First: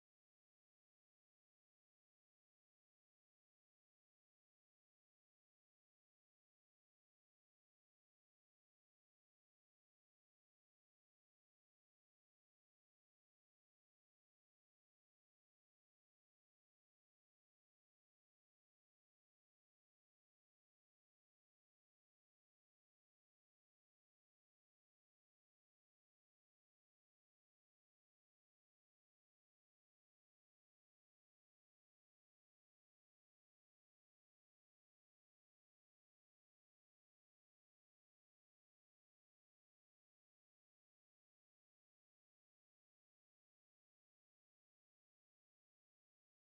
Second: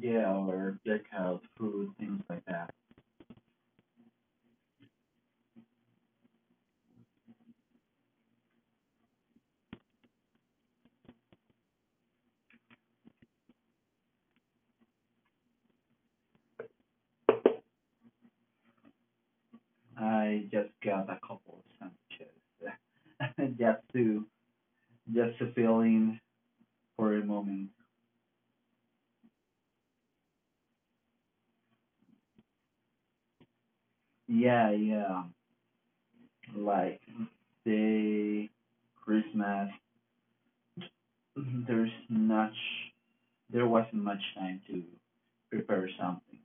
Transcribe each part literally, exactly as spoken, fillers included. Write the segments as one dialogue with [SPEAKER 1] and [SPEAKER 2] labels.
[SPEAKER 1] Yeah, or takeout food, things like that. I just got a couple of sandwiches just to just to fill in for a moment. Yeah, yeah. Like the Christmas. There's not there wasn't much time to prepare something.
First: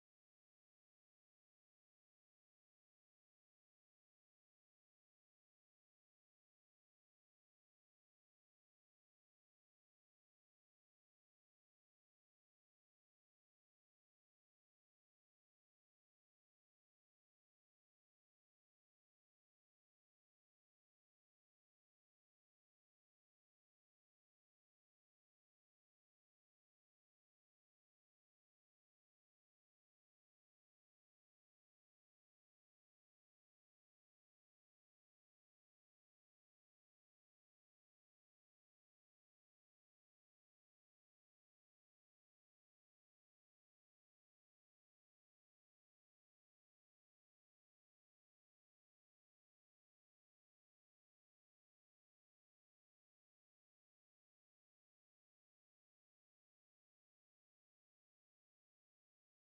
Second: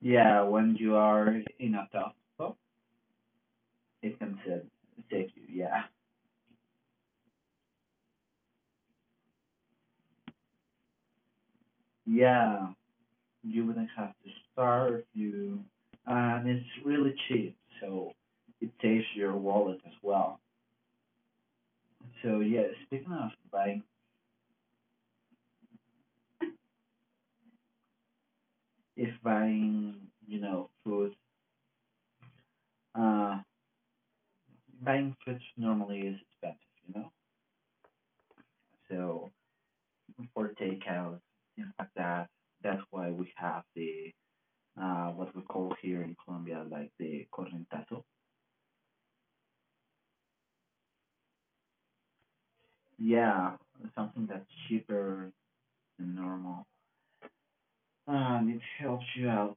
[SPEAKER 1] Yeah, when you are in a tough spot, it can save save you. Yeah, yeah. You wouldn't have to starve you, and it's really cheap, so it saves your wallet as well. So yeah, speaking of buying, if buying you know food, uh buying food normally is expensive, you know so for takeout, things like that. That's why we have the uh what we call here in Colombia like the correntazo, yeah, something that's cheaper than normal, and it helps you out.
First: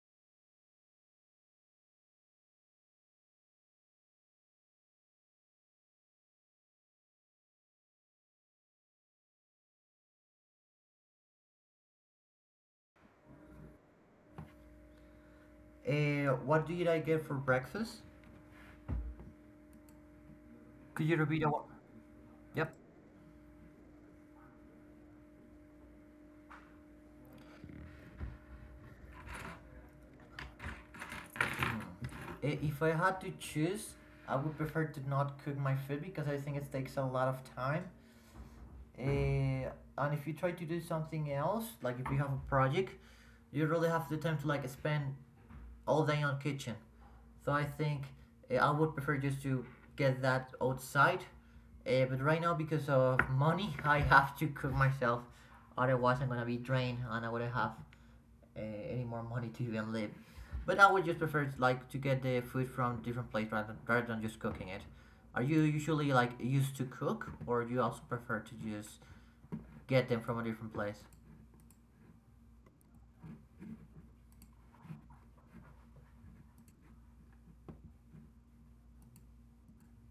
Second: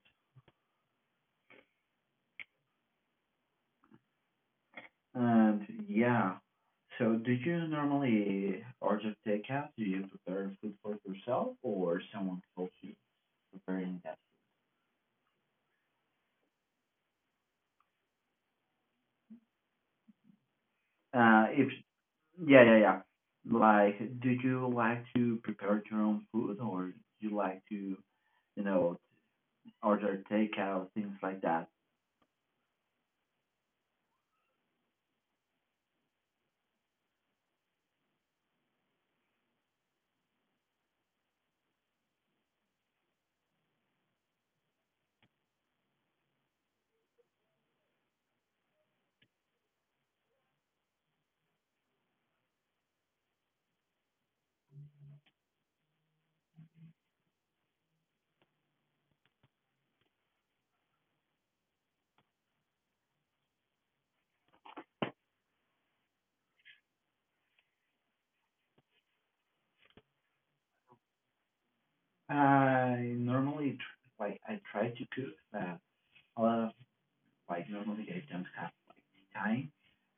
[SPEAKER 1] And yeah, so do you normally order takeout? Do you prepare food for yourself, or someone helps you preparing that?
[SPEAKER 2] Uh, what did I get for breakfast? Could you repeat
[SPEAKER 1] Uh,
[SPEAKER 2] that one?
[SPEAKER 1] if yeah,
[SPEAKER 2] Yep.
[SPEAKER 1] yeah, yeah. Like, do you like to prepare your own food, or do you like to, you know, order takeout, things like that?
[SPEAKER 2] I- If I had to choose, I would prefer to not cook my food because I think it takes a lot of time. Uh, and if you try to do something else, like if you have a project, you really have the time to like spend all day on kitchen. So I think uh, I would prefer just to get that outside. Uh, but right now, because of money, I have to cook myself. Otherwise, I'm gonna be drained and I wouldn't have uh, any more money to even live. But I would just prefer like to get the food from different place rather rather than just cooking it. Are you usually like used to cook, or do you also prefer to just get them from a different place?
[SPEAKER 1] I normally tr- like I try to cook, but a lot of like normally I don't have time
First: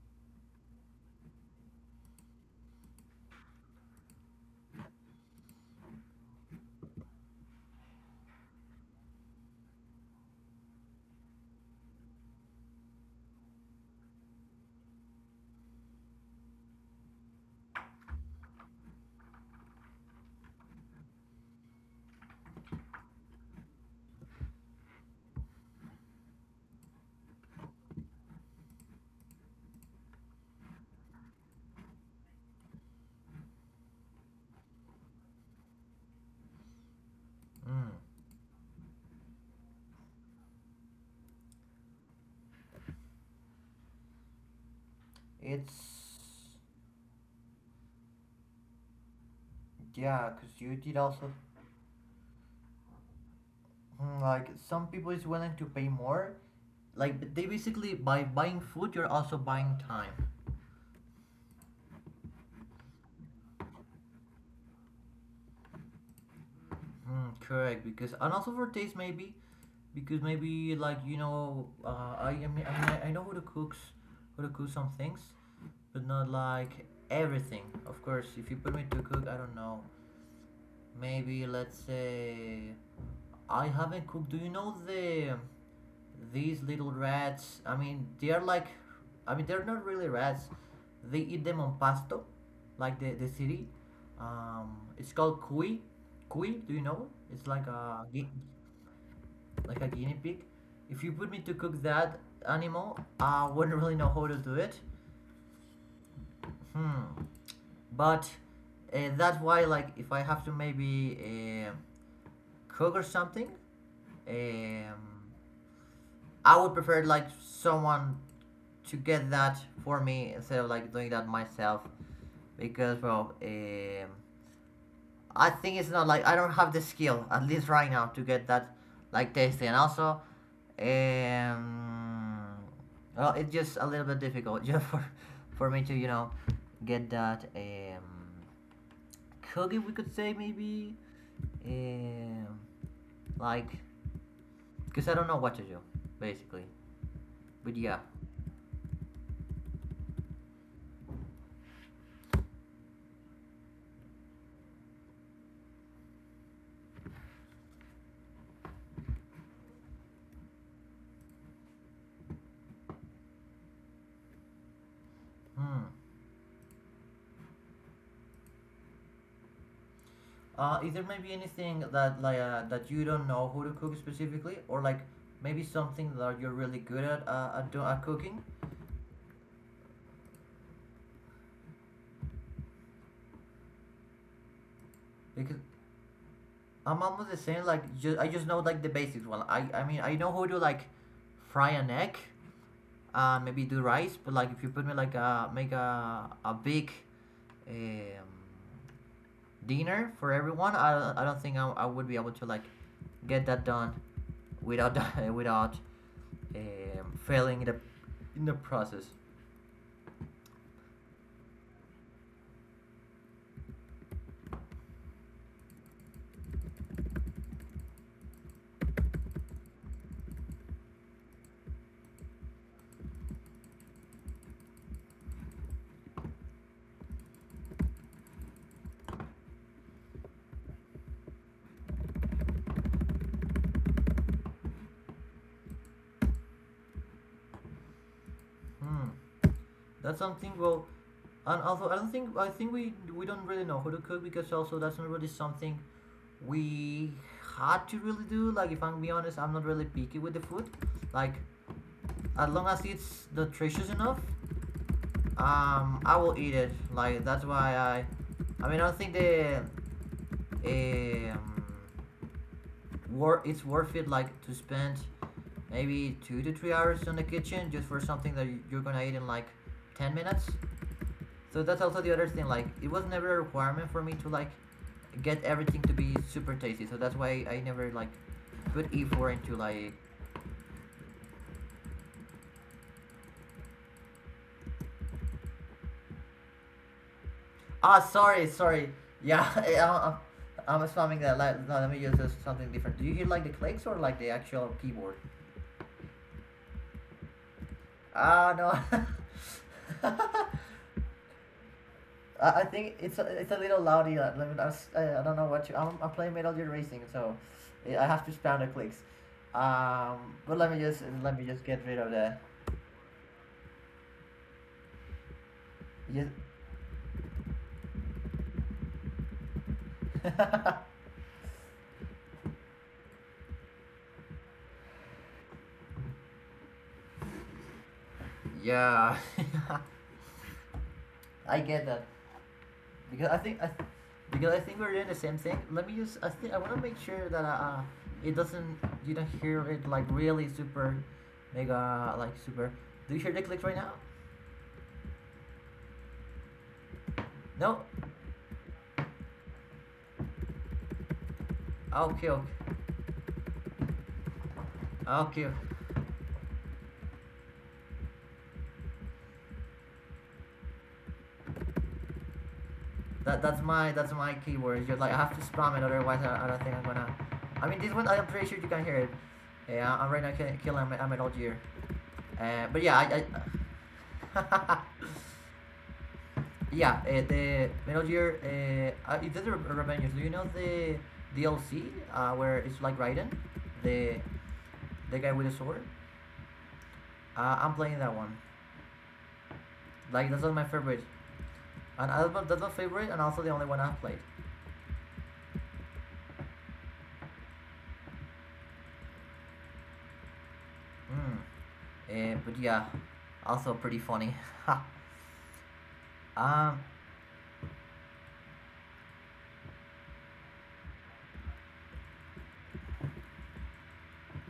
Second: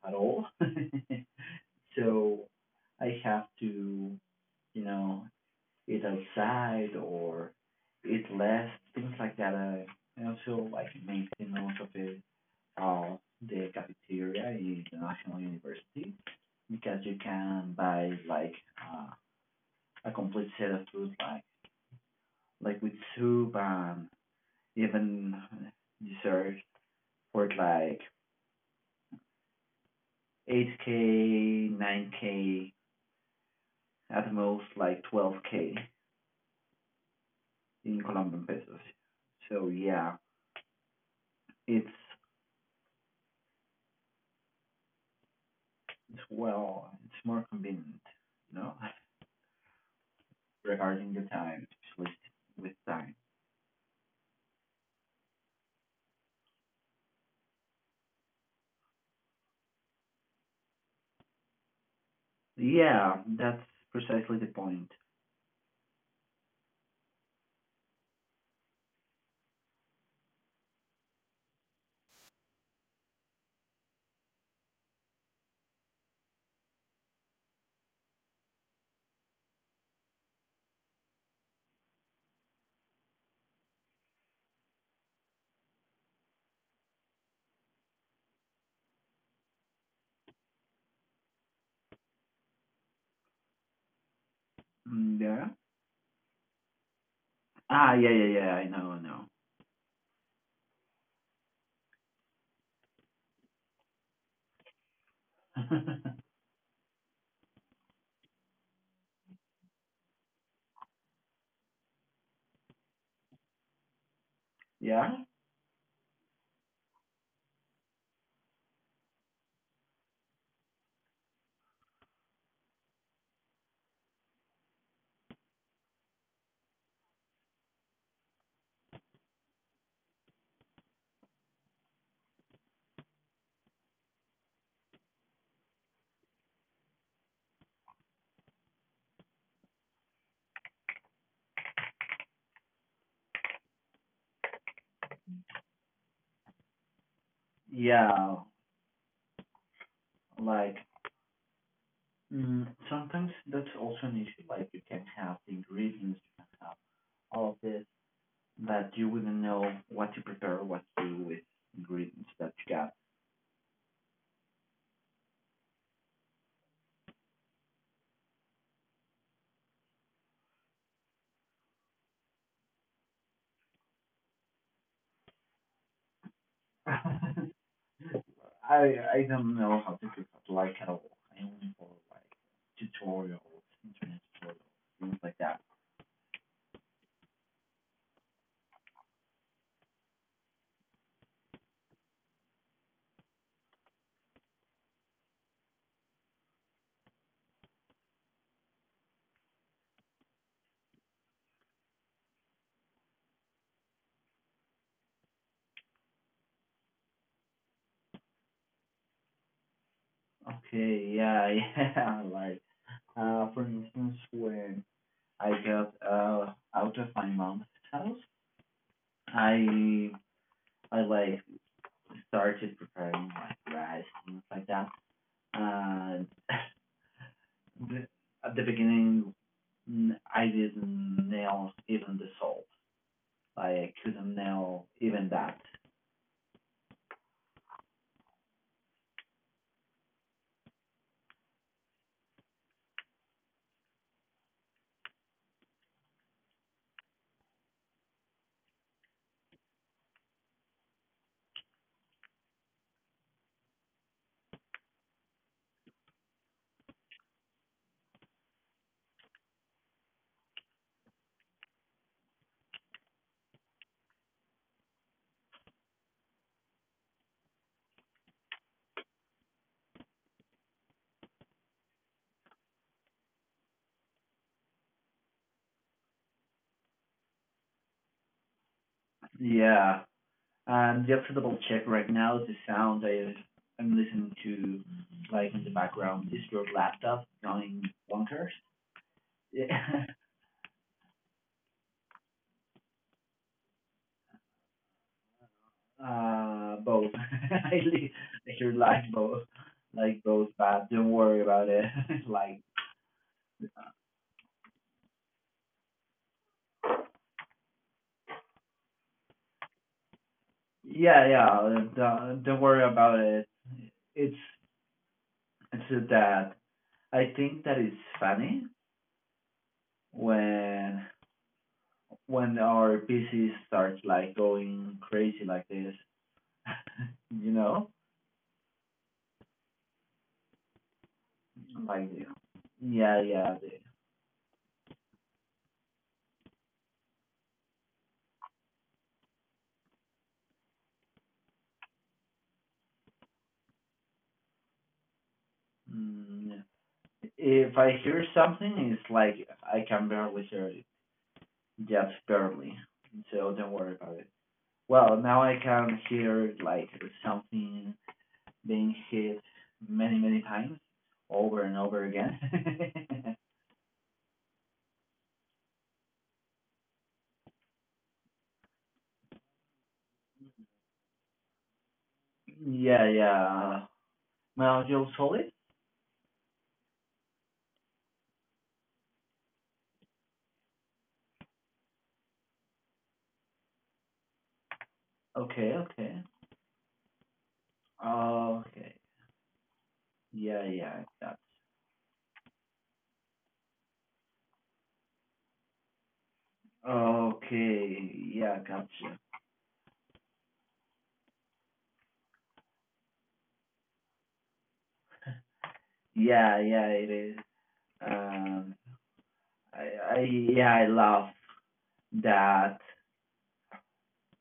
[SPEAKER 1] at all, so I have to, you know, eat outside or eat less, things like that. I, I also like maintain most of it all the cafeteria in the National University, because you can buy like uh, a complete set of food like like with soup and even dessert for like eight k, nine k, at most like twelve k
[SPEAKER 2] Mm.
[SPEAKER 1] in Colombian pesos. So yeah, it's it's
[SPEAKER 2] It's
[SPEAKER 1] well, it's more convenient, you know,
[SPEAKER 2] Yeah, cause you did
[SPEAKER 1] regarding the
[SPEAKER 2] also.
[SPEAKER 1] time, especially with time.
[SPEAKER 2] Hmm, like some people is willing to pay more. Like but they basically by buying food, you're also buying time.
[SPEAKER 1] Yeah, that's precisely the point.
[SPEAKER 2] Mm, correct, because and also for taste maybe, because maybe like you know uh, I, I mean I, mean, I know how to cook, how to cook some things, but not like everything. Of course, if you put me to cook, I don't know, maybe let's say I haven't cooked. Do you know the these little rats? I mean they are like, I mean they're not really rats. They eat them on pasto, like the, the city, um, it's
[SPEAKER 1] Mm.
[SPEAKER 2] called
[SPEAKER 1] Yeah.
[SPEAKER 2] cuy. Cuy, do you know, it's like
[SPEAKER 1] Ah,
[SPEAKER 2] a
[SPEAKER 1] yeah, yeah, yeah. I know, I know.
[SPEAKER 2] like a guinea pig. If you put me to cook that animal, I wouldn't really know how to do it. Hmm. But uh, that's why, like, if I have to maybe um cook or something,
[SPEAKER 1] Yeah,
[SPEAKER 2] um, I would prefer like someone to get that for me instead of like doing that myself. Because, well, um, I think it's not like I don't have the skill at least right now to get that like tasty, and also, um, well, it's just a little bit difficult just for for me to you know get that um cookie, we could say maybe, um like, because I don't know what to do basically, but yeah.
[SPEAKER 1] yeah. Like, mm, sometimes that's also an issue. Like, you can have the ingredients, you can have all of this, but you wouldn't know what to prepare, what to do with ingredients that you
[SPEAKER 2] Hmm. Uh, is there maybe anything that like uh, that you don't know how to cook specifically, or like maybe something that you're really good at
[SPEAKER 1] got.
[SPEAKER 2] uh, at, do- at cooking?
[SPEAKER 1] I I don't know how difficult like at all. I only follow like tutorials, internet tutorials, things like
[SPEAKER 2] Because
[SPEAKER 1] that.
[SPEAKER 2] I'm almost the same. Like just, I just know like the basics. Well, I I mean I know how to like fry an egg, uh, maybe do rice. But like if you put me like a make a a big, um, dinner for everyone, I I don't think I, I would be able to like get that done without without, um, failing in the in the process.
[SPEAKER 1] Okay, yeah, yeah. Like, uh, for instance, when I got uh out of my mom's house, I I like started preparing like rice, things like that. And the, at the beginning, mm, I didn't nail even the salt. Like, I couldn't nail even that.
[SPEAKER 2] Hmm. That's something, well. And also, I don't think, I think we we don't really know how to cook because also that's not really something we had to really do. Like, if I'm being honest, I'm not really picky with the food. Like, as long as it's nutritious enough, um, I will eat it. Like, that's why I, I mean, I don't think the, um, wor- it's worth it. Like, to spend maybe two to three hours in the kitchen just for something that you- you're gonna eat in like ten minutes. So that's also the other thing. Like, it was never a requirement for me to like get everything to be super tasty. So that's why I never like put effort into like.
[SPEAKER 1] Yeah. Um, the alphabetical check right now, the sound I, I'm listening to, like in the background, is your laptop going
[SPEAKER 2] Ah, sorry,
[SPEAKER 1] bonkers?
[SPEAKER 2] sorry. Yeah,
[SPEAKER 1] Yeah.
[SPEAKER 2] I'm, I'm, I spamming that. Let, no, let me use something different. Do you hear like the clicks or like the actual keyboard?
[SPEAKER 1] Uh, both. I
[SPEAKER 2] Ah, no.
[SPEAKER 1] hear like both, like both, but don't worry about it.
[SPEAKER 2] I
[SPEAKER 1] Like,
[SPEAKER 2] think it's a, it's a little loudy. uh, Let me, I, I don't know what you. I'm, I'm playing Metal Gear Racing, so yeah, I have to spam the clicks. Um, but let me just
[SPEAKER 1] yeah,
[SPEAKER 2] let me just get
[SPEAKER 1] yeah,
[SPEAKER 2] rid of that.
[SPEAKER 1] don't, don't worry about it. It's, it's
[SPEAKER 2] Yeah.
[SPEAKER 1] that I think that it's funny when when our P C starts like going crazy like this, you know.
[SPEAKER 2] Yeah. I get that
[SPEAKER 1] Like, yeah,
[SPEAKER 2] because I
[SPEAKER 1] yeah,
[SPEAKER 2] think I
[SPEAKER 1] the,
[SPEAKER 2] th- because I think we're doing the same thing. Let me just, I think I want to make sure that uh uh, it doesn't, you don't hear it like really super mega like super. Do you hear the clicks right now?
[SPEAKER 1] mm,
[SPEAKER 2] No.
[SPEAKER 1] if I hear something, it's like I can barely hear it,
[SPEAKER 2] Ah,
[SPEAKER 1] just
[SPEAKER 2] okay. Okay.
[SPEAKER 1] barely, so don't worry about it.
[SPEAKER 2] Ah,
[SPEAKER 1] Well,
[SPEAKER 2] okay.
[SPEAKER 1] now I can hear like something being hit many many times over and over again.
[SPEAKER 2] That that's my that's my keyword. You're like, I have to spam it, otherwise I, I don't think I'm gonna. I mean this one, I'm pretty sure you can hear it. Yeah, I'm right now killing, killing I'm at Algier. Uh, but yeah,
[SPEAKER 1] Yeah,
[SPEAKER 2] I,
[SPEAKER 1] yeah,
[SPEAKER 2] I
[SPEAKER 1] well, you'll solve it.
[SPEAKER 2] yeah, uh, the Metal Gear. Uh, uh, it did Revengeance. Do you know the D L C, uh, where it's like Raiden, the the guy with the
[SPEAKER 1] Okay,
[SPEAKER 2] sword?
[SPEAKER 1] okay,
[SPEAKER 2] Uh, I'm playing that one.
[SPEAKER 1] okay,
[SPEAKER 2] Like, that's one of my
[SPEAKER 1] yeah,
[SPEAKER 2] favorite,
[SPEAKER 1] yeah, that's
[SPEAKER 2] and I- that's my favorite, and also the only one I've played.
[SPEAKER 1] okay, yeah, gotcha,
[SPEAKER 2] Mm. Uh, but yeah, also pretty funny.
[SPEAKER 1] yeah,
[SPEAKER 2] um,
[SPEAKER 1] yeah, it is. Um, I, I yeah, I love that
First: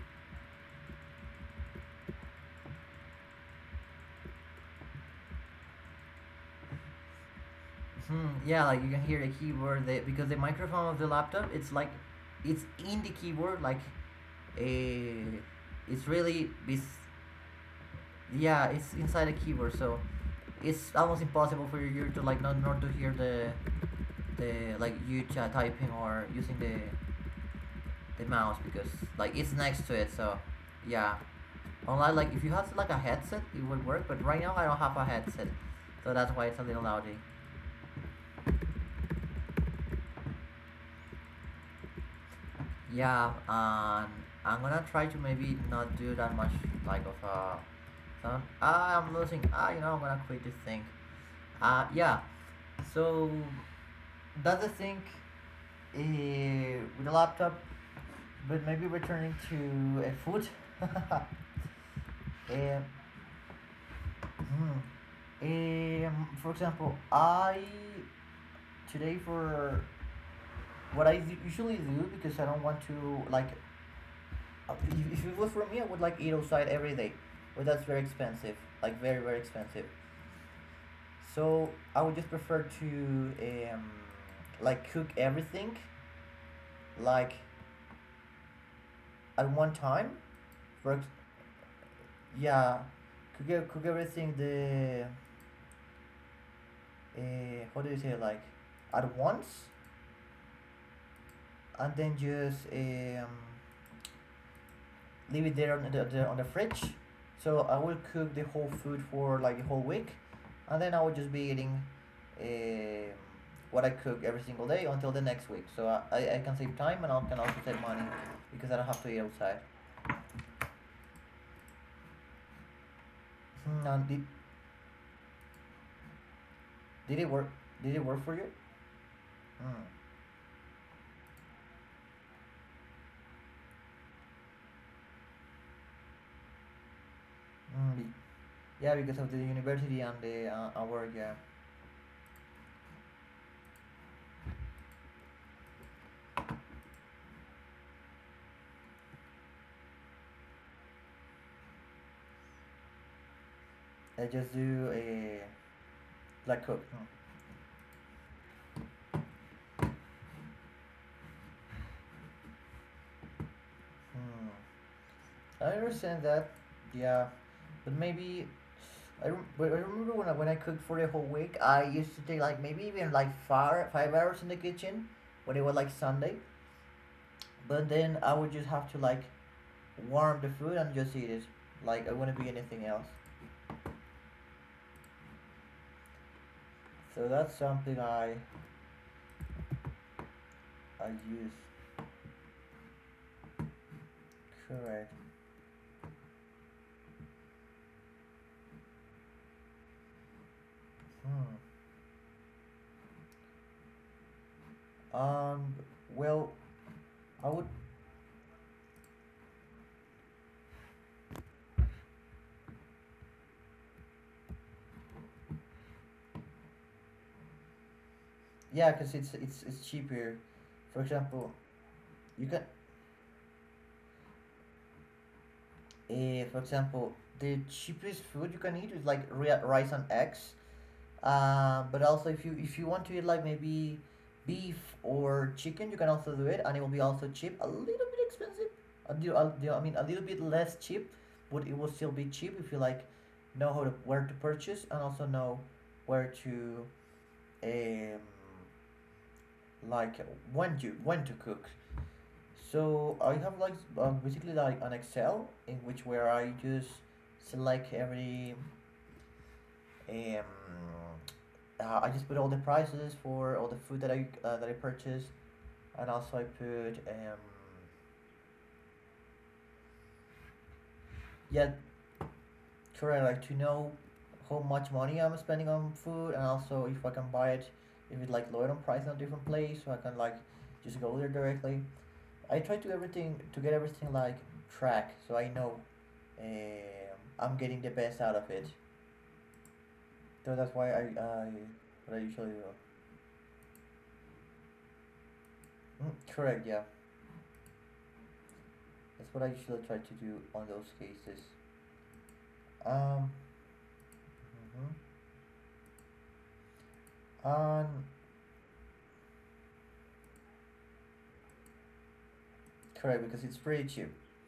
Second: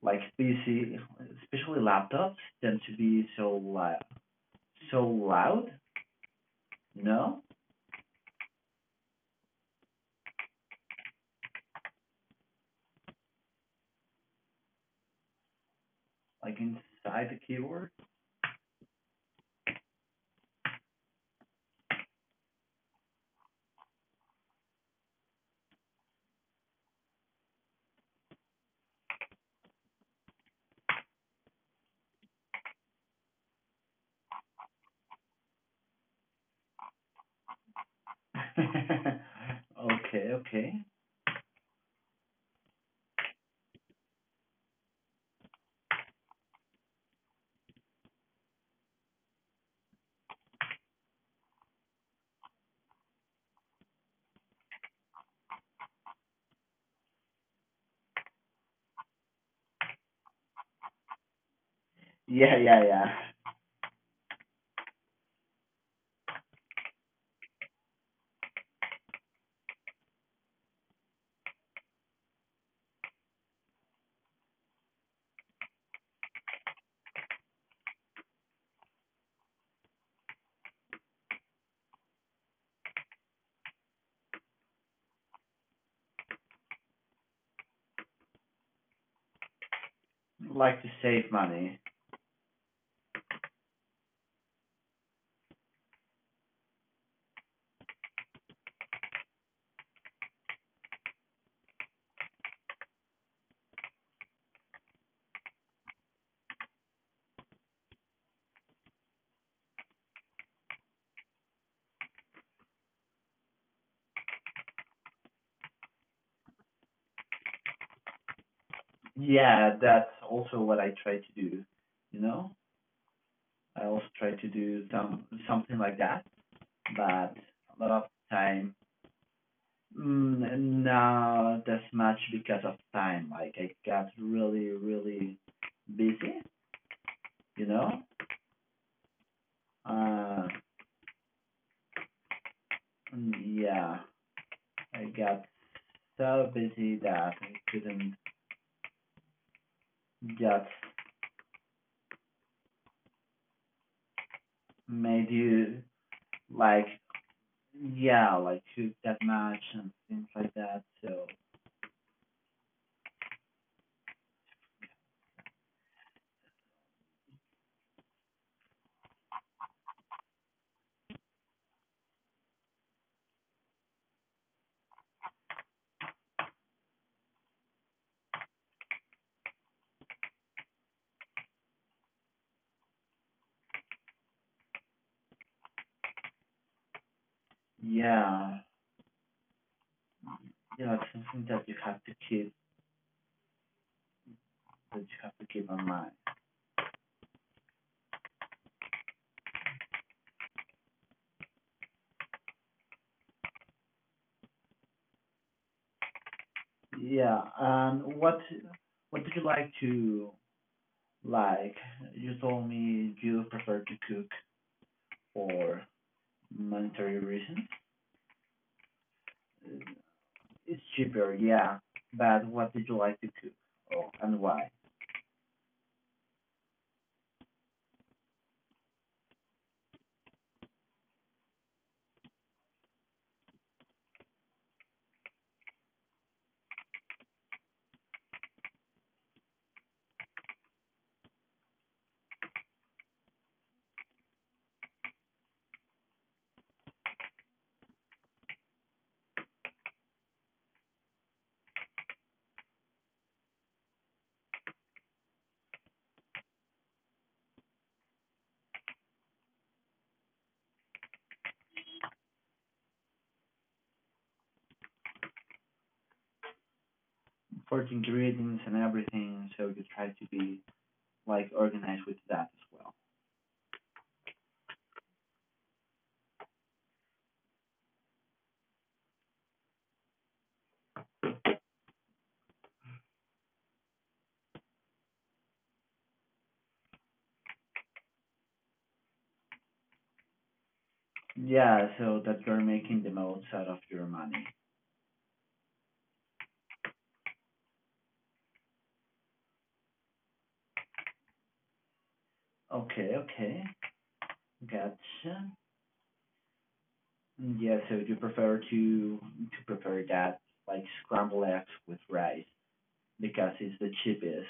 [SPEAKER 1] like P C, especially laptops, tend to be so loud, so loud. You know,
[SPEAKER 2] hmm, yeah, like you can hear the keyboard the, because the microphone of the laptop, it's like it's in the keyboard, like, uh, it's really
[SPEAKER 1] like
[SPEAKER 2] this.
[SPEAKER 1] inside the keyboard.
[SPEAKER 2] Yeah, it's inside the keyboard, so it's almost impossible for your ear to like not not to hear the, the like you ch- typing, or using the the mouse, because like it's next to it. So yeah, unlike, like if you have like a headset, it would work, but right now I don't have a headset, so that's why it's a little loudy.
[SPEAKER 1] Okay, okay.
[SPEAKER 2] Yeah, and I'm gonna try to maybe not do that much like of uh sound. ah I'm losing. ah you know I'm gonna quit this thing. Uh yeah. So, does it thing, eh, with a laptop, but maybe returning to a food?
[SPEAKER 1] Yeah,
[SPEAKER 2] Eh,
[SPEAKER 1] yeah, yeah.
[SPEAKER 2] hmm. Um, for example, I today for what I usually do, because I don't want to like, uh, if, if it was for me, I would like eat outside every day, but that's very expensive, like very very expensive. So I would just prefer to um like cook everything, like at one time.
[SPEAKER 1] Like, to
[SPEAKER 2] for ex-
[SPEAKER 1] save money.
[SPEAKER 2] yeah, could get could everything, the, uh, how do you say, like at once, and then just, um, leave it there on the, the on the fridge. So I will cook the whole food for like a whole week, and then I will just be eating, um, what I cook every single day until the next week, so i, I I can save time and I can also save money, because I don't have to eat outside.
[SPEAKER 1] Yeah, that's also what I try to do. You know, I
[SPEAKER 2] Hmm,
[SPEAKER 1] also
[SPEAKER 2] and did,
[SPEAKER 1] try to do some something like that,
[SPEAKER 2] did it
[SPEAKER 1] but
[SPEAKER 2] work
[SPEAKER 1] a lot
[SPEAKER 2] did
[SPEAKER 1] of
[SPEAKER 2] it work for you?
[SPEAKER 1] time.
[SPEAKER 2] Hmm.
[SPEAKER 1] Mm, not this much because of time. Like, I got really, really busy, you know?
[SPEAKER 2] Hmm. Yeah, because of the university and
[SPEAKER 1] Uh,
[SPEAKER 2] the, uh, our, yeah.
[SPEAKER 1] mm, yeah, I got so busy that I couldn't get
[SPEAKER 2] I just do
[SPEAKER 1] made
[SPEAKER 2] a
[SPEAKER 1] you
[SPEAKER 2] black cook.
[SPEAKER 1] like,
[SPEAKER 2] Hmm.
[SPEAKER 1] yeah, like shoot that much and things like that. So
[SPEAKER 2] Hmm. I understand that. Yeah, but maybe I, rem- but I remember when I, when I cooked for the whole week, I used to take like maybe even like five five hours in the kitchen when it was like Sunday, but then I would just have to like warm the food and just eat it. Like I wouldn't be anything else. So that's something I
[SPEAKER 1] yeah, yeah, it's
[SPEAKER 2] I
[SPEAKER 1] something
[SPEAKER 2] use.
[SPEAKER 1] that you have to keep, that you
[SPEAKER 2] Correct.
[SPEAKER 1] have to keep in mind.
[SPEAKER 2] Hmm. Um. Well,
[SPEAKER 1] Yeah.
[SPEAKER 2] I would.
[SPEAKER 1] um, what, what did you like to Like, you told me, you prefer to cook for monetary reasons.
[SPEAKER 2] Yeah, because it's it's it's cheaper.
[SPEAKER 1] It's
[SPEAKER 2] For
[SPEAKER 1] cheaper,
[SPEAKER 2] example,
[SPEAKER 1] yeah. But
[SPEAKER 2] you can,
[SPEAKER 1] what did you like to cook, oh, and why?
[SPEAKER 2] uh, for example, the cheapest food you can eat is like ri- rice and eggs. Uh, but also if you if you want to eat like maybe beef or chicken, you can also do it, and it will be also cheap. A little bit expensive. A deal, a deal- I mean, a little bit less cheap, but it will still be cheap if you like know how to, where to purchase, and also know where to, um like, when to when to cook. So I have like, um, basically like an Excel in which where I just select every, um uh, I just put all the prices for all the food that I uh, that I purchased, and also I put, um
[SPEAKER 1] For ingredients and everything, so you try to be like
[SPEAKER 2] yeah,
[SPEAKER 1] organized with that as well.
[SPEAKER 2] correct, like to know how much money I'm spending on food, and also if I can buy it if it's like lower on price in a different place, so I can like just go there directly. I try to everything, to get everything like track, so I know, um, I'm getting the best out of it. So that's why I, I
[SPEAKER 1] Yeah, so
[SPEAKER 2] what I
[SPEAKER 1] that
[SPEAKER 2] usually
[SPEAKER 1] you're
[SPEAKER 2] do.
[SPEAKER 1] making the most out of your money.
[SPEAKER 2] Mm, correct, yeah, that's what I usually try to do on those cases.
[SPEAKER 1] Okay,
[SPEAKER 2] Um,
[SPEAKER 1] okay,
[SPEAKER 2] mhm.
[SPEAKER 1] gotcha. Yeah, so
[SPEAKER 2] Um,
[SPEAKER 1] you prefer to to prepare that like scrambled eggs with rice
[SPEAKER 2] Correct, because
[SPEAKER 1] because
[SPEAKER 2] it's
[SPEAKER 1] it's
[SPEAKER 2] pretty
[SPEAKER 1] the
[SPEAKER 2] cheap.
[SPEAKER 1] cheapest.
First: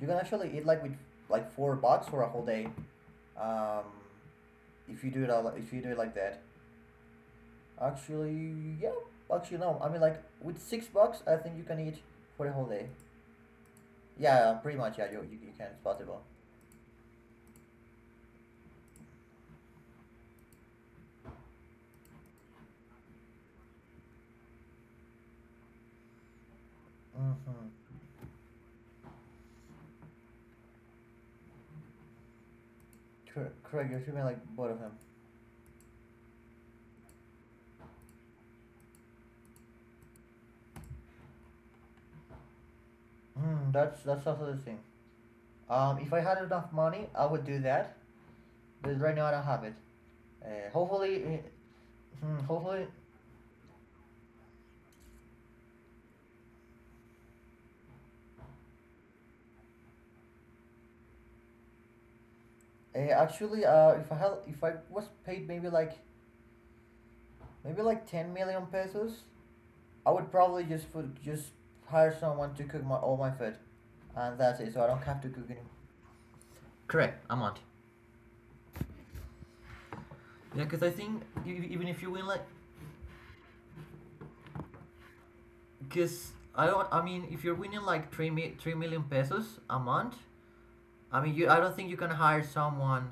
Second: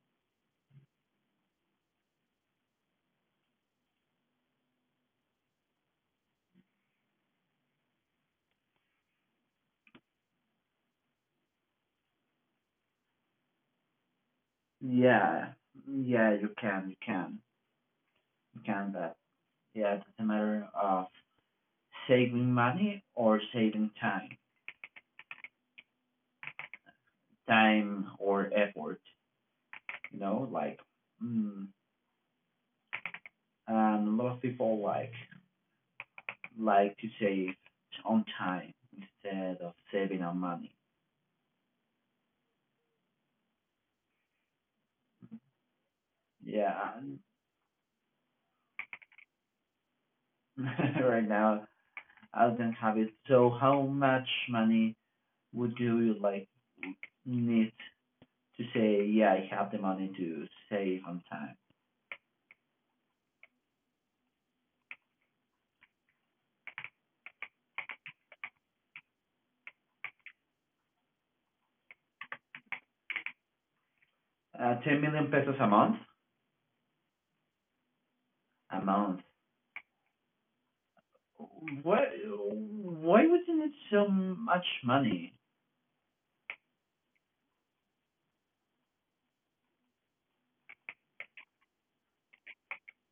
[SPEAKER 2] You can actually eat like with like four bucks for a whole day. Um, if you do it all, if you do it like that, actually, yeah, actually no. I mean like with six bucks, I think you can eat for a whole day. Yeah, yeah, pretty much. Yeah, you you, you
[SPEAKER 1] Yeah,
[SPEAKER 2] can. It's possible.
[SPEAKER 1] yeah, you can, you can, you can. But yeah, it's a matter of saving money or saving time,
[SPEAKER 2] Mm-hmm.
[SPEAKER 1] time or effort. You know, like, mm,
[SPEAKER 2] Cor- Correct. You're
[SPEAKER 1] and
[SPEAKER 2] treating
[SPEAKER 1] a lot of
[SPEAKER 2] like both of
[SPEAKER 1] people
[SPEAKER 2] them.
[SPEAKER 1] like like to save on time instead of saving on money.
[SPEAKER 2] Mm, that's that's also the thing. Um, if I had enough
[SPEAKER 1] Yeah,
[SPEAKER 2] money,
[SPEAKER 1] and
[SPEAKER 2] I would do that. But right now I don't have it. Uh, hopefully,
[SPEAKER 1] right
[SPEAKER 2] eh,
[SPEAKER 1] now
[SPEAKER 2] hmm,
[SPEAKER 1] I don't
[SPEAKER 2] hopefully,
[SPEAKER 1] have it. So how much money would you like need to say? Yeah, I have the money to save on time.
[SPEAKER 2] uh, actually, uh, if I had, if I was paid maybe like maybe like ten million pesos. I would probably just food, just hire someone to cook my all my food, and that's it.
[SPEAKER 1] Uh,
[SPEAKER 2] So I
[SPEAKER 1] 10
[SPEAKER 2] don't have to
[SPEAKER 1] million
[SPEAKER 2] cook
[SPEAKER 1] pesos a
[SPEAKER 2] anymore.
[SPEAKER 1] month.
[SPEAKER 2] Correct, I'm on.
[SPEAKER 1] A month.
[SPEAKER 2] Yeah, because I think e- even if
[SPEAKER 1] What?
[SPEAKER 2] you win like.
[SPEAKER 1] Why wasn't it so much money?
[SPEAKER 2] Because I don't. I mean, if you're winning like three mi- three million pesos a month, I mean, you. I don't think you can hire someone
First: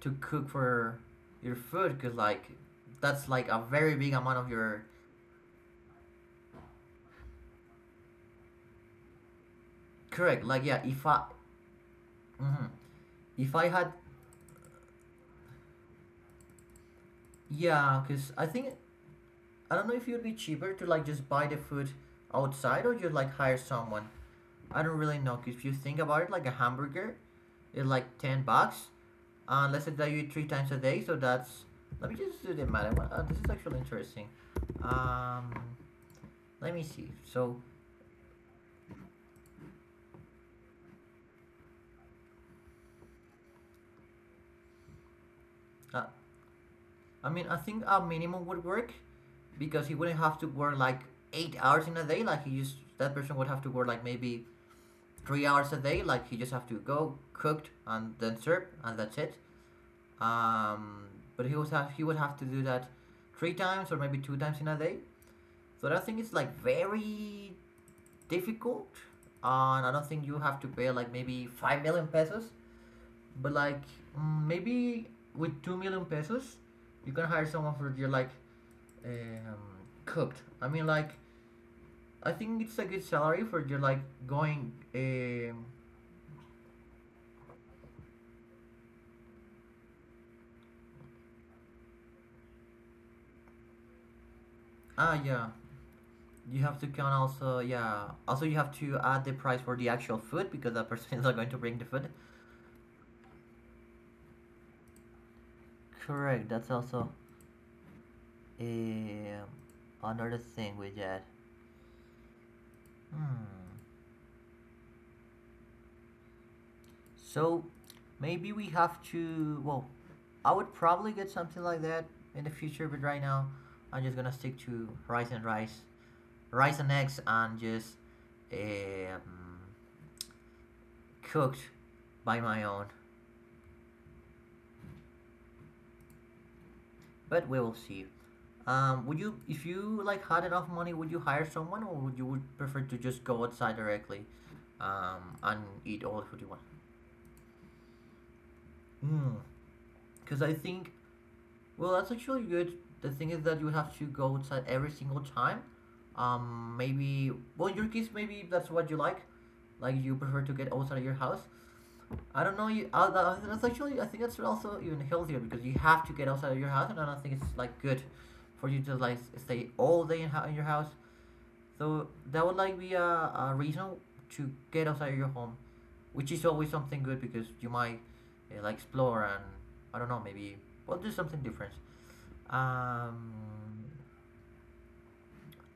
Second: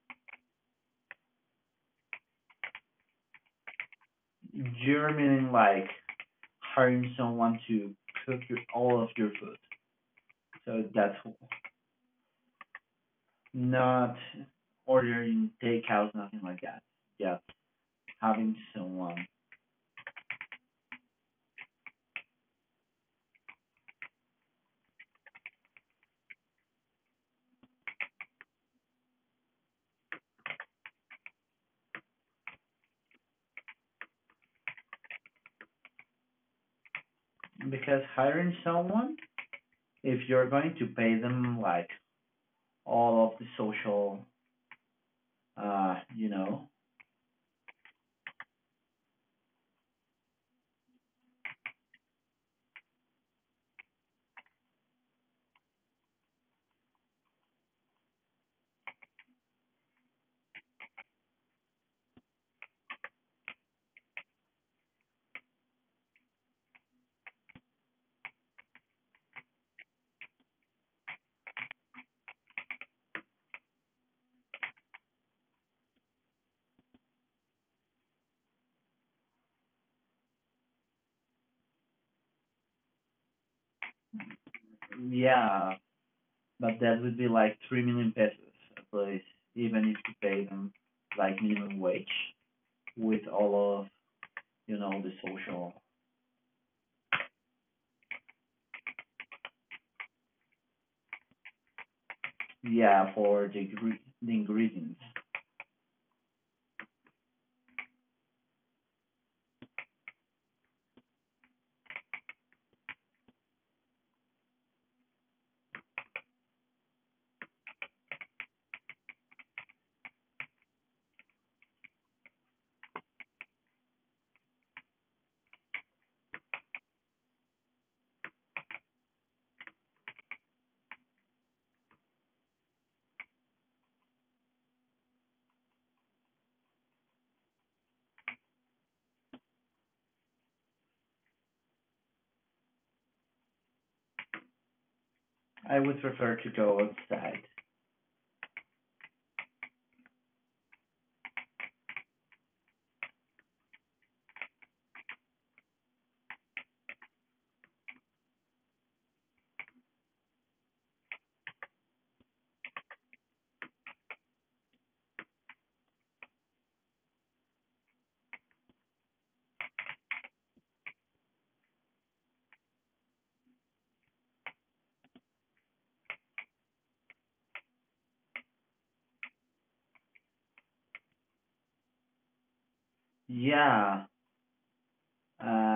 [SPEAKER 2] to cook for your food. Cause like, that's like a very big amount of your.
[SPEAKER 1] You're meaning like hiring someone to cook your, all of your food.
[SPEAKER 2] Correct. Like, yeah,
[SPEAKER 1] So
[SPEAKER 2] if
[SPEAKER 1] that's
[SPEAKER 2] I, hmm if I had
[SPEAKER 1] not ordering takeout, nothing like that. Yeah,
[SPEAKER 2] yeah, cause I
[SPEAKER 1] having
[SPEAKER 2] think
[SPEAKER 1] someone.
[SPEAKER 2] I don't know if it would be cheaper to like just buy the food outside or you like hire someone. I don't really know. Cause if you think about it, like a hamburger is like ten bucks. Uh, let's say that you eat three times a day, so that's. Let me just do the math. Uh, this is actually interesting. Um, let me see. So,
[SPEAKER 1] Because hiring someone, if you're going to pay them like all of the social, uh,
[SPEAKER 2] uh,
[SPEAKER 1] you know,
[SPEAKER 2] I mean, I think a minimum would work because he wouldn't have to work like eight hours in a day. Like, he just that person would have to work like maybe three hours a day. Like, he just have to go cooked and then serve and that's it. Um, but he would have he would have to do that three times or maybe two times in a day. So I think it's like very difficult, and I don't think you have to pay like maybe five million pesos, but like mm, maybe with two million pesos, you can hire someone for your like um, cooked. I mean, like, I think it's a good salary for your like going. Um,
[SPEAKER 1] yeah. But that would be like three million pesos at least, even if you pay them like minimum wage with all of you know the
[SPEAKER 2] ah yeah,
[SPEAKER 1] social.
[SPEAKER 2] you have to count also, yeah. Also, you have to add the price for the actual food because that person is not going to bring the food.
[SPEAKER 1] Yeah, for the the ingredients,
[SPEAKER 2] Correct. That's also um, another thing with that. Hmm. So maybe we have to. Well, I would probably get something like that in the future, but right now I'm just gonna stick to rice and rice, rice and eggs, and just um, cooked by my own. But we will see. Um, would you, if you like had enough money, would you hire someone, or would you would prefer to just go outside directly, um, and
[SPEAKER 1] I would
[SPEAKER 2] eat all the
[SPEAKER 1] prefer
[SPEAKER 2] food you
[SPEAKER 1] to
[SPEAKER 2] want?
[SPEAKER 1] go outside.
[SPEAKER 2] Because I think Well, that's actually really good. The thing is that you have to go outside every single time. Um, maybe, well, in your case, maybe that's what you like. Like, you prefer to get outside of your house. I don't know. You, uh, that's actually, I think that's also even healthier because you have to get outside of your house, and I don't think it's like good for you to like stay all day in, ho- in your house. So that would like be a, a reason to get outside of your home, which is always something good because you might uh, like explore and, I don't know, maybe well do something different. Um,
[SPEAKER 1] Yeah,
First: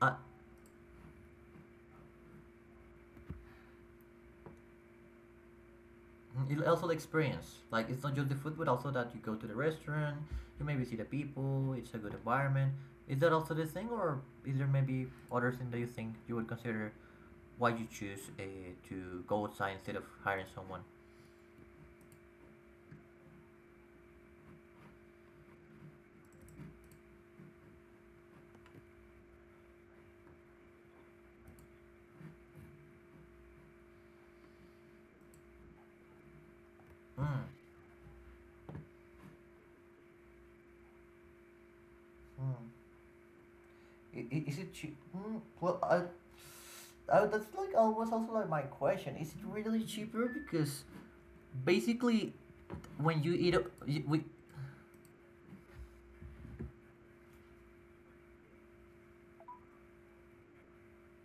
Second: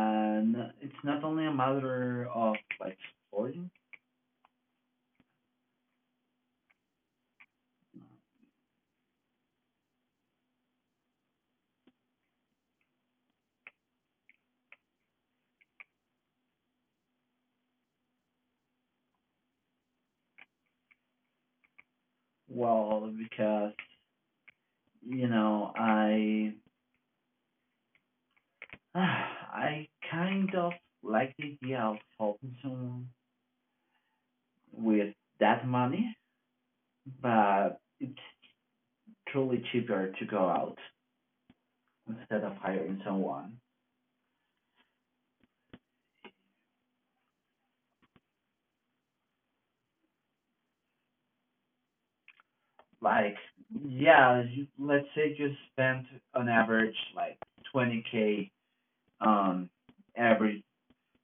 [SPEAKER 2] uh,
[SPEAKER 1] it's not only a matter of like supporting.
[SPEAKER 2] it also the experience. Like, it's not just the food, but also that you go to the restaurant, you maybe see the people. It's a good environment. Is that also the thing, or is there maybe other thing that you think you would consider why you choose uh, to go outside instead of hiring someone?
[SPEAKER 1] Well, because you know I I kind of like the idea of helping someone with that money,
[SPEAKER 2] Mm.
[SPEAKER 1] but it's truly cheaper to go out instead of
[SPEAKER 2] Hmm.
[SPEAKER 1] hiring someone.
[SPEAKER 2] I- i- Is it cheap? Hmm. Well, I, I, that's like always also like my question. Is it really cheaper? Because basically, when you
[SPEAKER 1] Like,
[SPEAKER 2] eat, a- y- we.
[SPEAKER 1] yeah, you- let's say you spend on average like twenty k on every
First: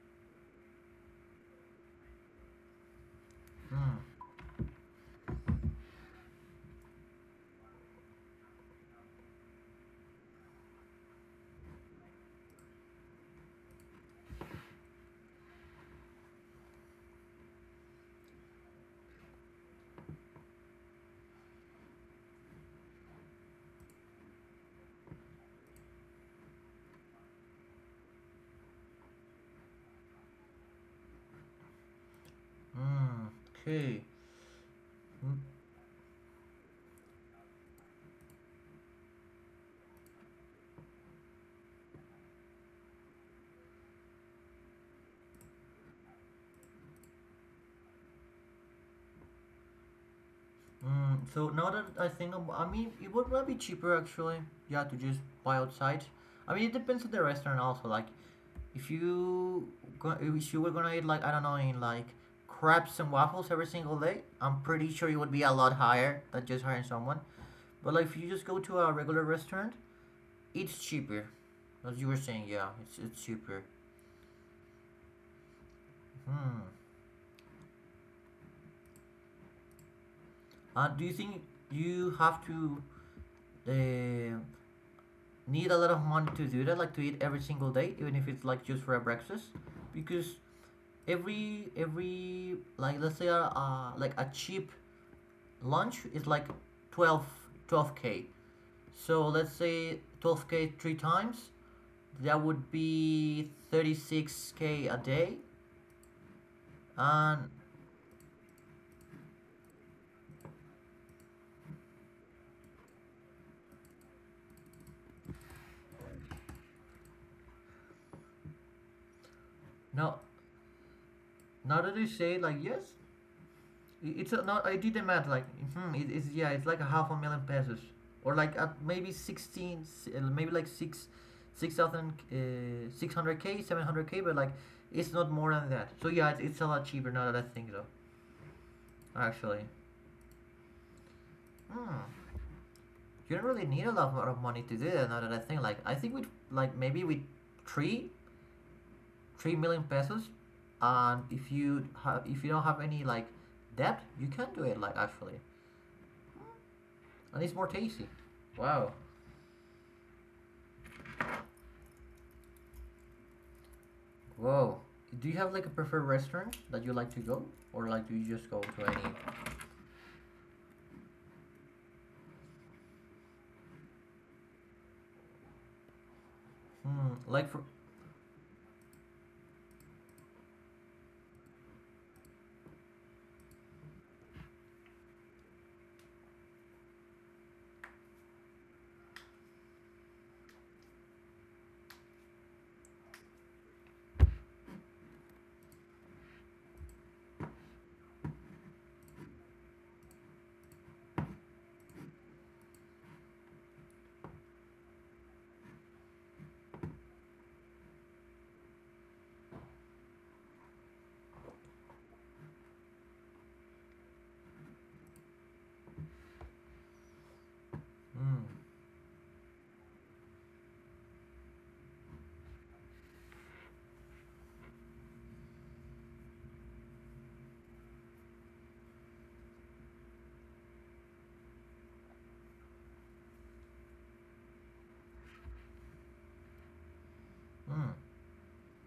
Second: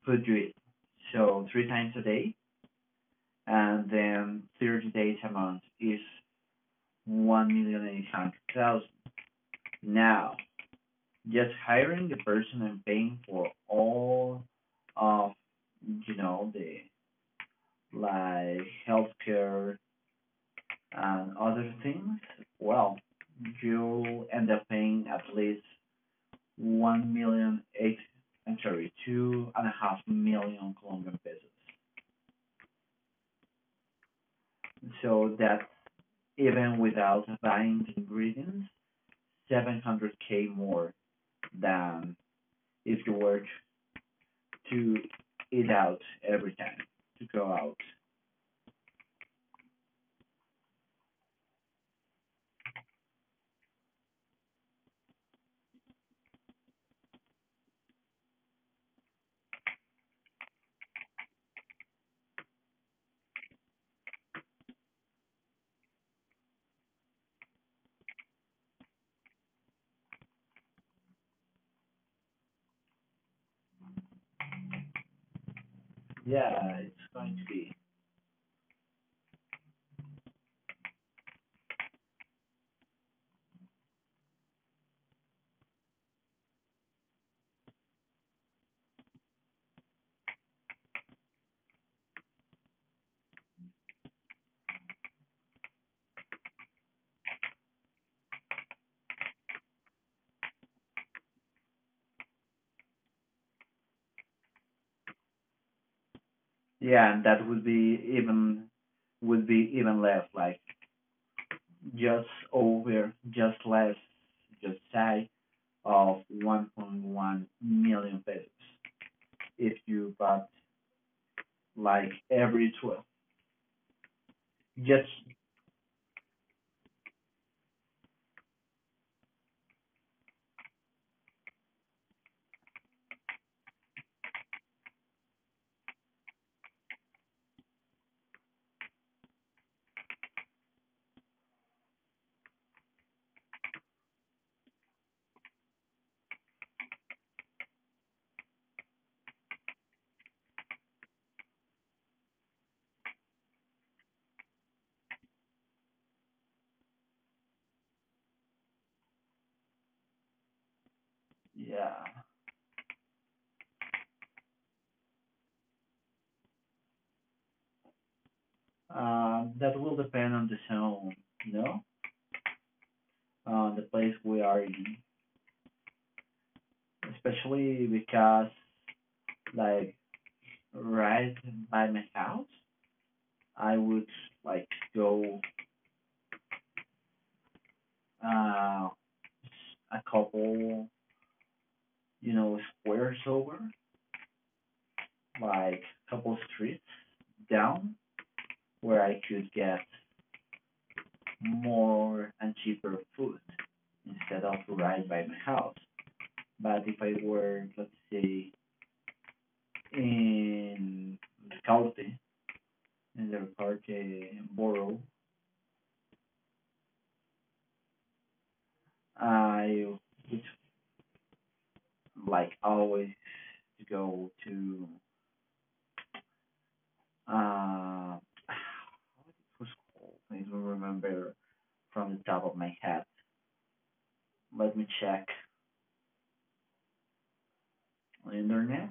[SPEAKER 1] food you eat, so three times a day, and
[SPEAKER 2] Mm,
[SPEAKER 1] then thirty days a month is one million eight hundred thousand dollars. Now, just hiring the person and paying for all of you know the like healthcare and other things, well, you end up paying at least one million eight, I'm sorry, two and a half million Colombian pesos.
[SPEAKER 2] mm, okay.
[SPEAKER 1] So
[SPEAKER 2] Mm,
[SPEAKER 1] that's even without buying the ingredients, seven hundred k more than if you were to eat out every time to go out.
[SPEAKER 2] mm, so now that I think, ab- I mean, it would might be cheaper actually. Yeah, to just buy outside. I mean, it depends on the restaurant also. Like, if you go, if you were gonna eat like, I don't know, in like crabs and waffles every single day, I'm pretty sure it would be a lot higher than just hiring someone. But like, if you just go to a regular restaurant, it's cheaper. As you were saying, yeah, it's it's cheaper. Hmm.
[SPEAKER 1] Yeah, it's going to be.
[SPEAKER 2] Uh, do you think you have to uh, need a lot of money to do that, like to eat every single day, even if it's like just for a breakfast, because every every like, let's say, uh, uh like a cheap lunch is like twelve twelve k. So let's say twelve k three times, that would be thirty-six k a day.
[SPEAKER 1] Yeah, and that
[SPEAKER 2] And
[SPEAKER 1] would be even would be even less, like just over, just less, just shy of one point one million pesos if you
[SPEAKER 2] no,
[SPEAKER 1] bought
[SPEAKER 2] now that you
[SPEAKER 1] like
[SPEAKER 2] say it like,
[SPEAKER 1] every
[SPEAKER 2] yes.
[SPEAKER 1] twelve.
[SPEAKER 2] It's a, no, I did the
[SPEAKER 1] Just,
[SPEAKER 2] math. Like, hmm, it, it's, yeah, it's like a half a million pesos, or like at maybe sixteen, uh, maybe like six, six thousand, uh, six hundred k, seven hundred k, but like, it's not more than that. So yeah, it's, it's a lot cheaper now that I think so. Actually, hmm, you don't really need a lot of money to do that. Now that I think, like, I think with like maybe with three, three million pesos, and if you have, if you don't have any like debt, you can do it. Like, actually, and it's more tasty. Wow.
[SPEAKER 1] yeah.
[SPEAKER 2] Whoa. Do you have like a preferred restaurant that you like to go, or like do you just go to any?
[SPEAKER 1] Uh, that will depend on the zone, you know, on the place we are in,
[SPEAKER 2] Hmm. Like for.
[SPEAKER 1] especially because like right by my house, I would like go uh, a couple, you know, squares over, like a couple streets down where I could get more and cheaper food instead of right by my house. But if I were, let's say, in Calpe, in the Parque Borough,
[SPEAKER 2] Hmm.
[SPEAKER 1] I would like always to go to uh, who's called? I don't remember from the top of my head. Let me check
[SPEAKER 2] Hmm.
[SPEAKER 1] on the internet.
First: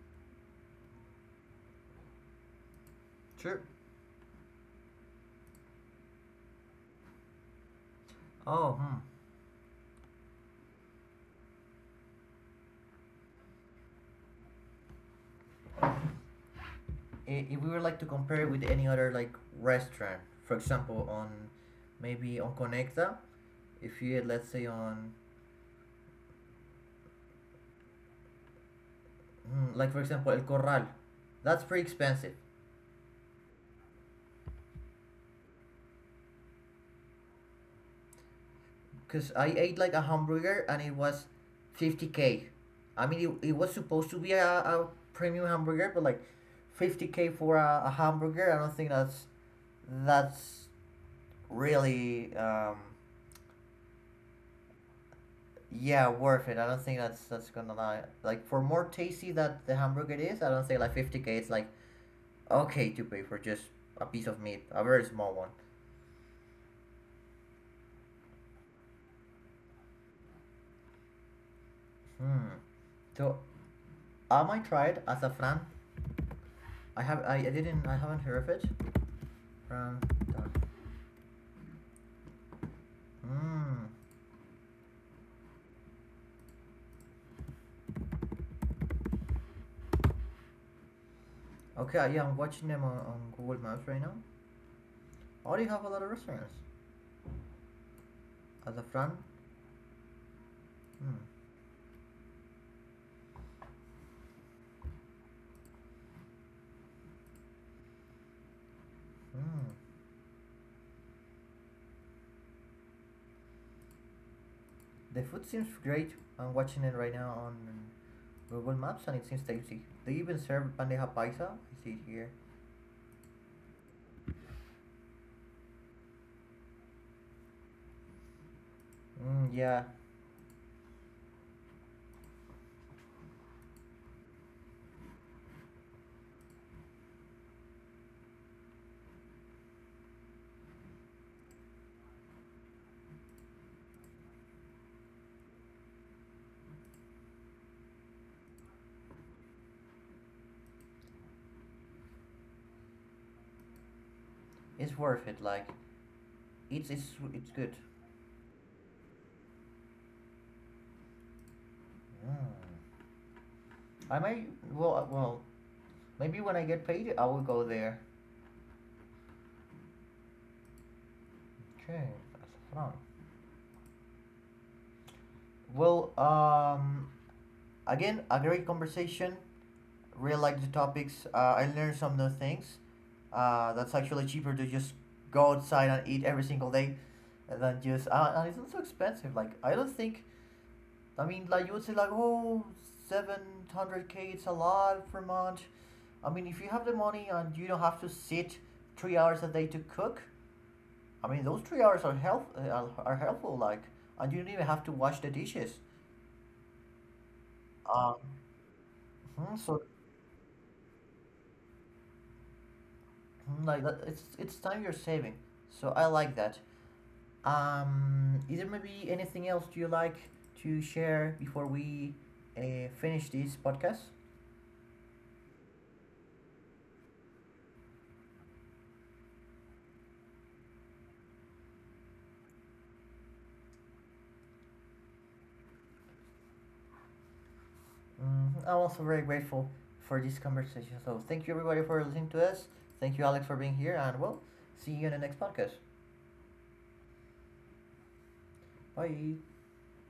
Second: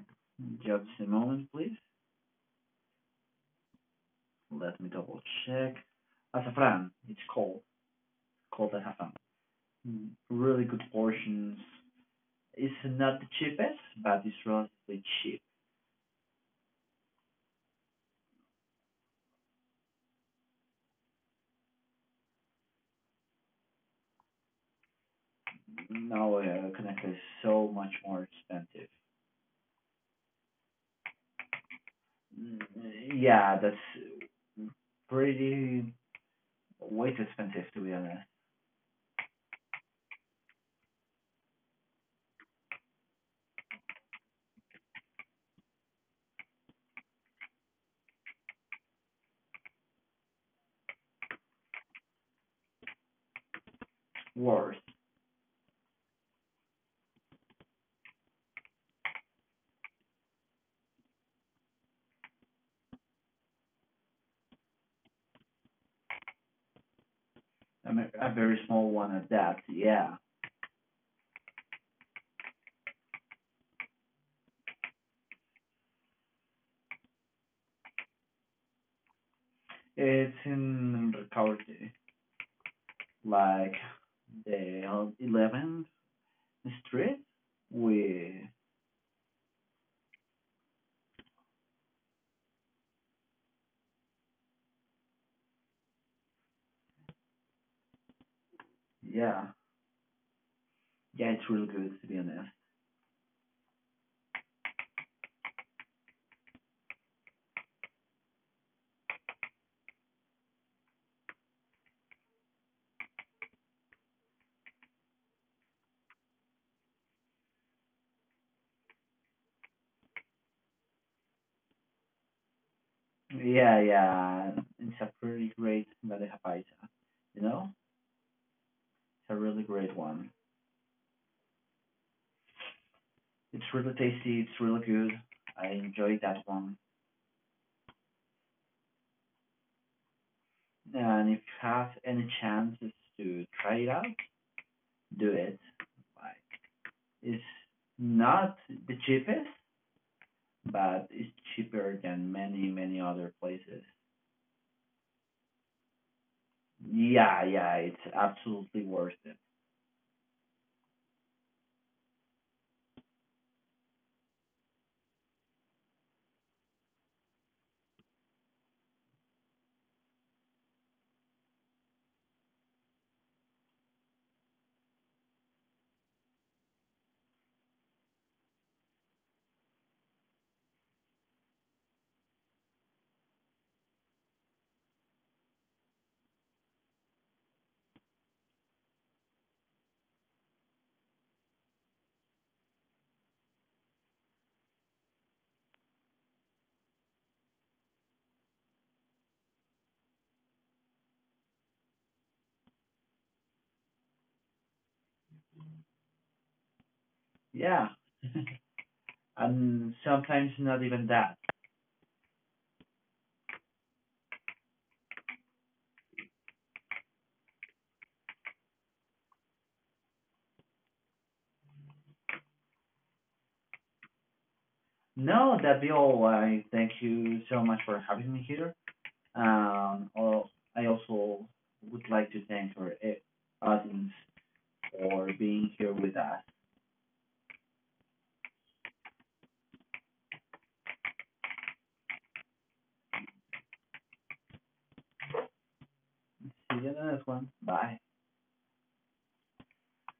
[SPEAKER 1] Just a moment, please.
[SPEAKER 2] Sure.
[SPEAKER 1] Let me double check. Azafran, it's called
[SPEAKER 2] Oh.
[SPEAKER 1] called
[SPEAKER 2] Hmm.
[SPEAKER 1] Azafran. Mm, Really good portions. It's not the cheapest, but it's relatively cheap.
[SPEAKER 2] If we were like to compare it with any other like restaurant, for example, on maybe on Conecta, if you let's say on.
[SPEAKER 1] Now uh, Kanaka is so much more expensive.
[SPEAKER 2] Hmm, like, for example, El Corral, that's pretty expensive,
[SPEAKER 1] Mm, yeah, that's pretty way too expensive, to be honest.
[SPEAKER 2] because I ate like a hamburger and it was fifty k. I mean, it, it was supposed to be a, a premium hamburger, but like fifty k for a, a hamburger, I don't think that's that's really, um,
[SPEAKER 1] Worth.
[SPEAKER 2] yeah, worth it. I don't think that's that's gonna lie. Like, for more tasty that the hamburger is, I don't think like fifty k. It's like okay to pay for just a piece of meat, a very small one.
[SPEAKER 1] I mean, a very small one at that. Yeah,
[SPEAKER 2] Hmm. So, am I tried as a fran? I have I, I didn't I haven't heard of it. Fran.
[SPEAKER 1] it's in recovery, like
[SPEAKER 2] Hmm.
[SPEAKER 1] the eleventh street with.
[SPEAKER 2] Okay, yeah, I'm watching them on, on Google Maps right now. Or you have a lot of restaurants at the front.
[SPEAKER 1] Yeah.
[SPEAKER 2] Hmm.
[SPEAKER 1] Yeah, it's really good, to be honest.
[SPEAKER 2] Hmm. The food seems great. I'm watching it right now on Google Maps and it seems tasty. They even serve bandeja paisa, I see here.
[SPEAKER 1] Yeah, yeah. It's a pretty great bandeja paisa. You know, it's a
[SPEAKER 2] Mm,
[SPEAKER 1] really
[SPEAKER 2] yeah,
[SPEAKER 1] great one. It's really tasty. It's really good. I enjoyed that one. And if you have any chances to try it out, do it. Like, it's not the cheapest, but it's cheaper than many, many other places.
[SPEAKER 2] it's worth it. Like, it's it's
[SPEAKER 1] Yeah,
[SPEAKER 2] it's good.
[SPEAKER 1] yeah, it's absolutely worth it.
[SPEAKER 2] Mm. I might. Well, uh, well maybe when I get paid I will go there. Okay, that's fun. Well, um, again, a great conversation. Really like the topics. Uh, I learned some new things. Uh, that's actually cheaper to just go outside and eat every single day, and then just uh, and it's not so expensive. Like, I don't think. I mean, like you would say, like, oh, seven hundred k. It's a lot per month. I mean, if you have the money and you don't have to sit three hours a day to cook, I mean, those three hours are help uh, are are helpful. Like, and you don't even have to wash the dishes.
[SPEAKER 1] Yeah,
[SPEAKER 2] Um, mhm, so
[SPEAKER 1] and sometimes not even that.
[SPEAKER 2] mhm, like that, it's it's time you're saving. So I like that. Um, is there maybe anything else do you like to share before we uh, finish this podcast?
[SPEAKER 1] No, that'd be all. I thank you so much for having me here. Um, al- I also would like to thank our eh, audience for being here with us.
[SPEAKER 2] Mm, I'm also very grateful for this conversation. So thank you, everybody, for listening to us. Thank you, Alex, for being here, and well, see you in the next podcast.
[SPEAKER 1] See you in the next one. Bye.
[SPEAKER 2] Bye.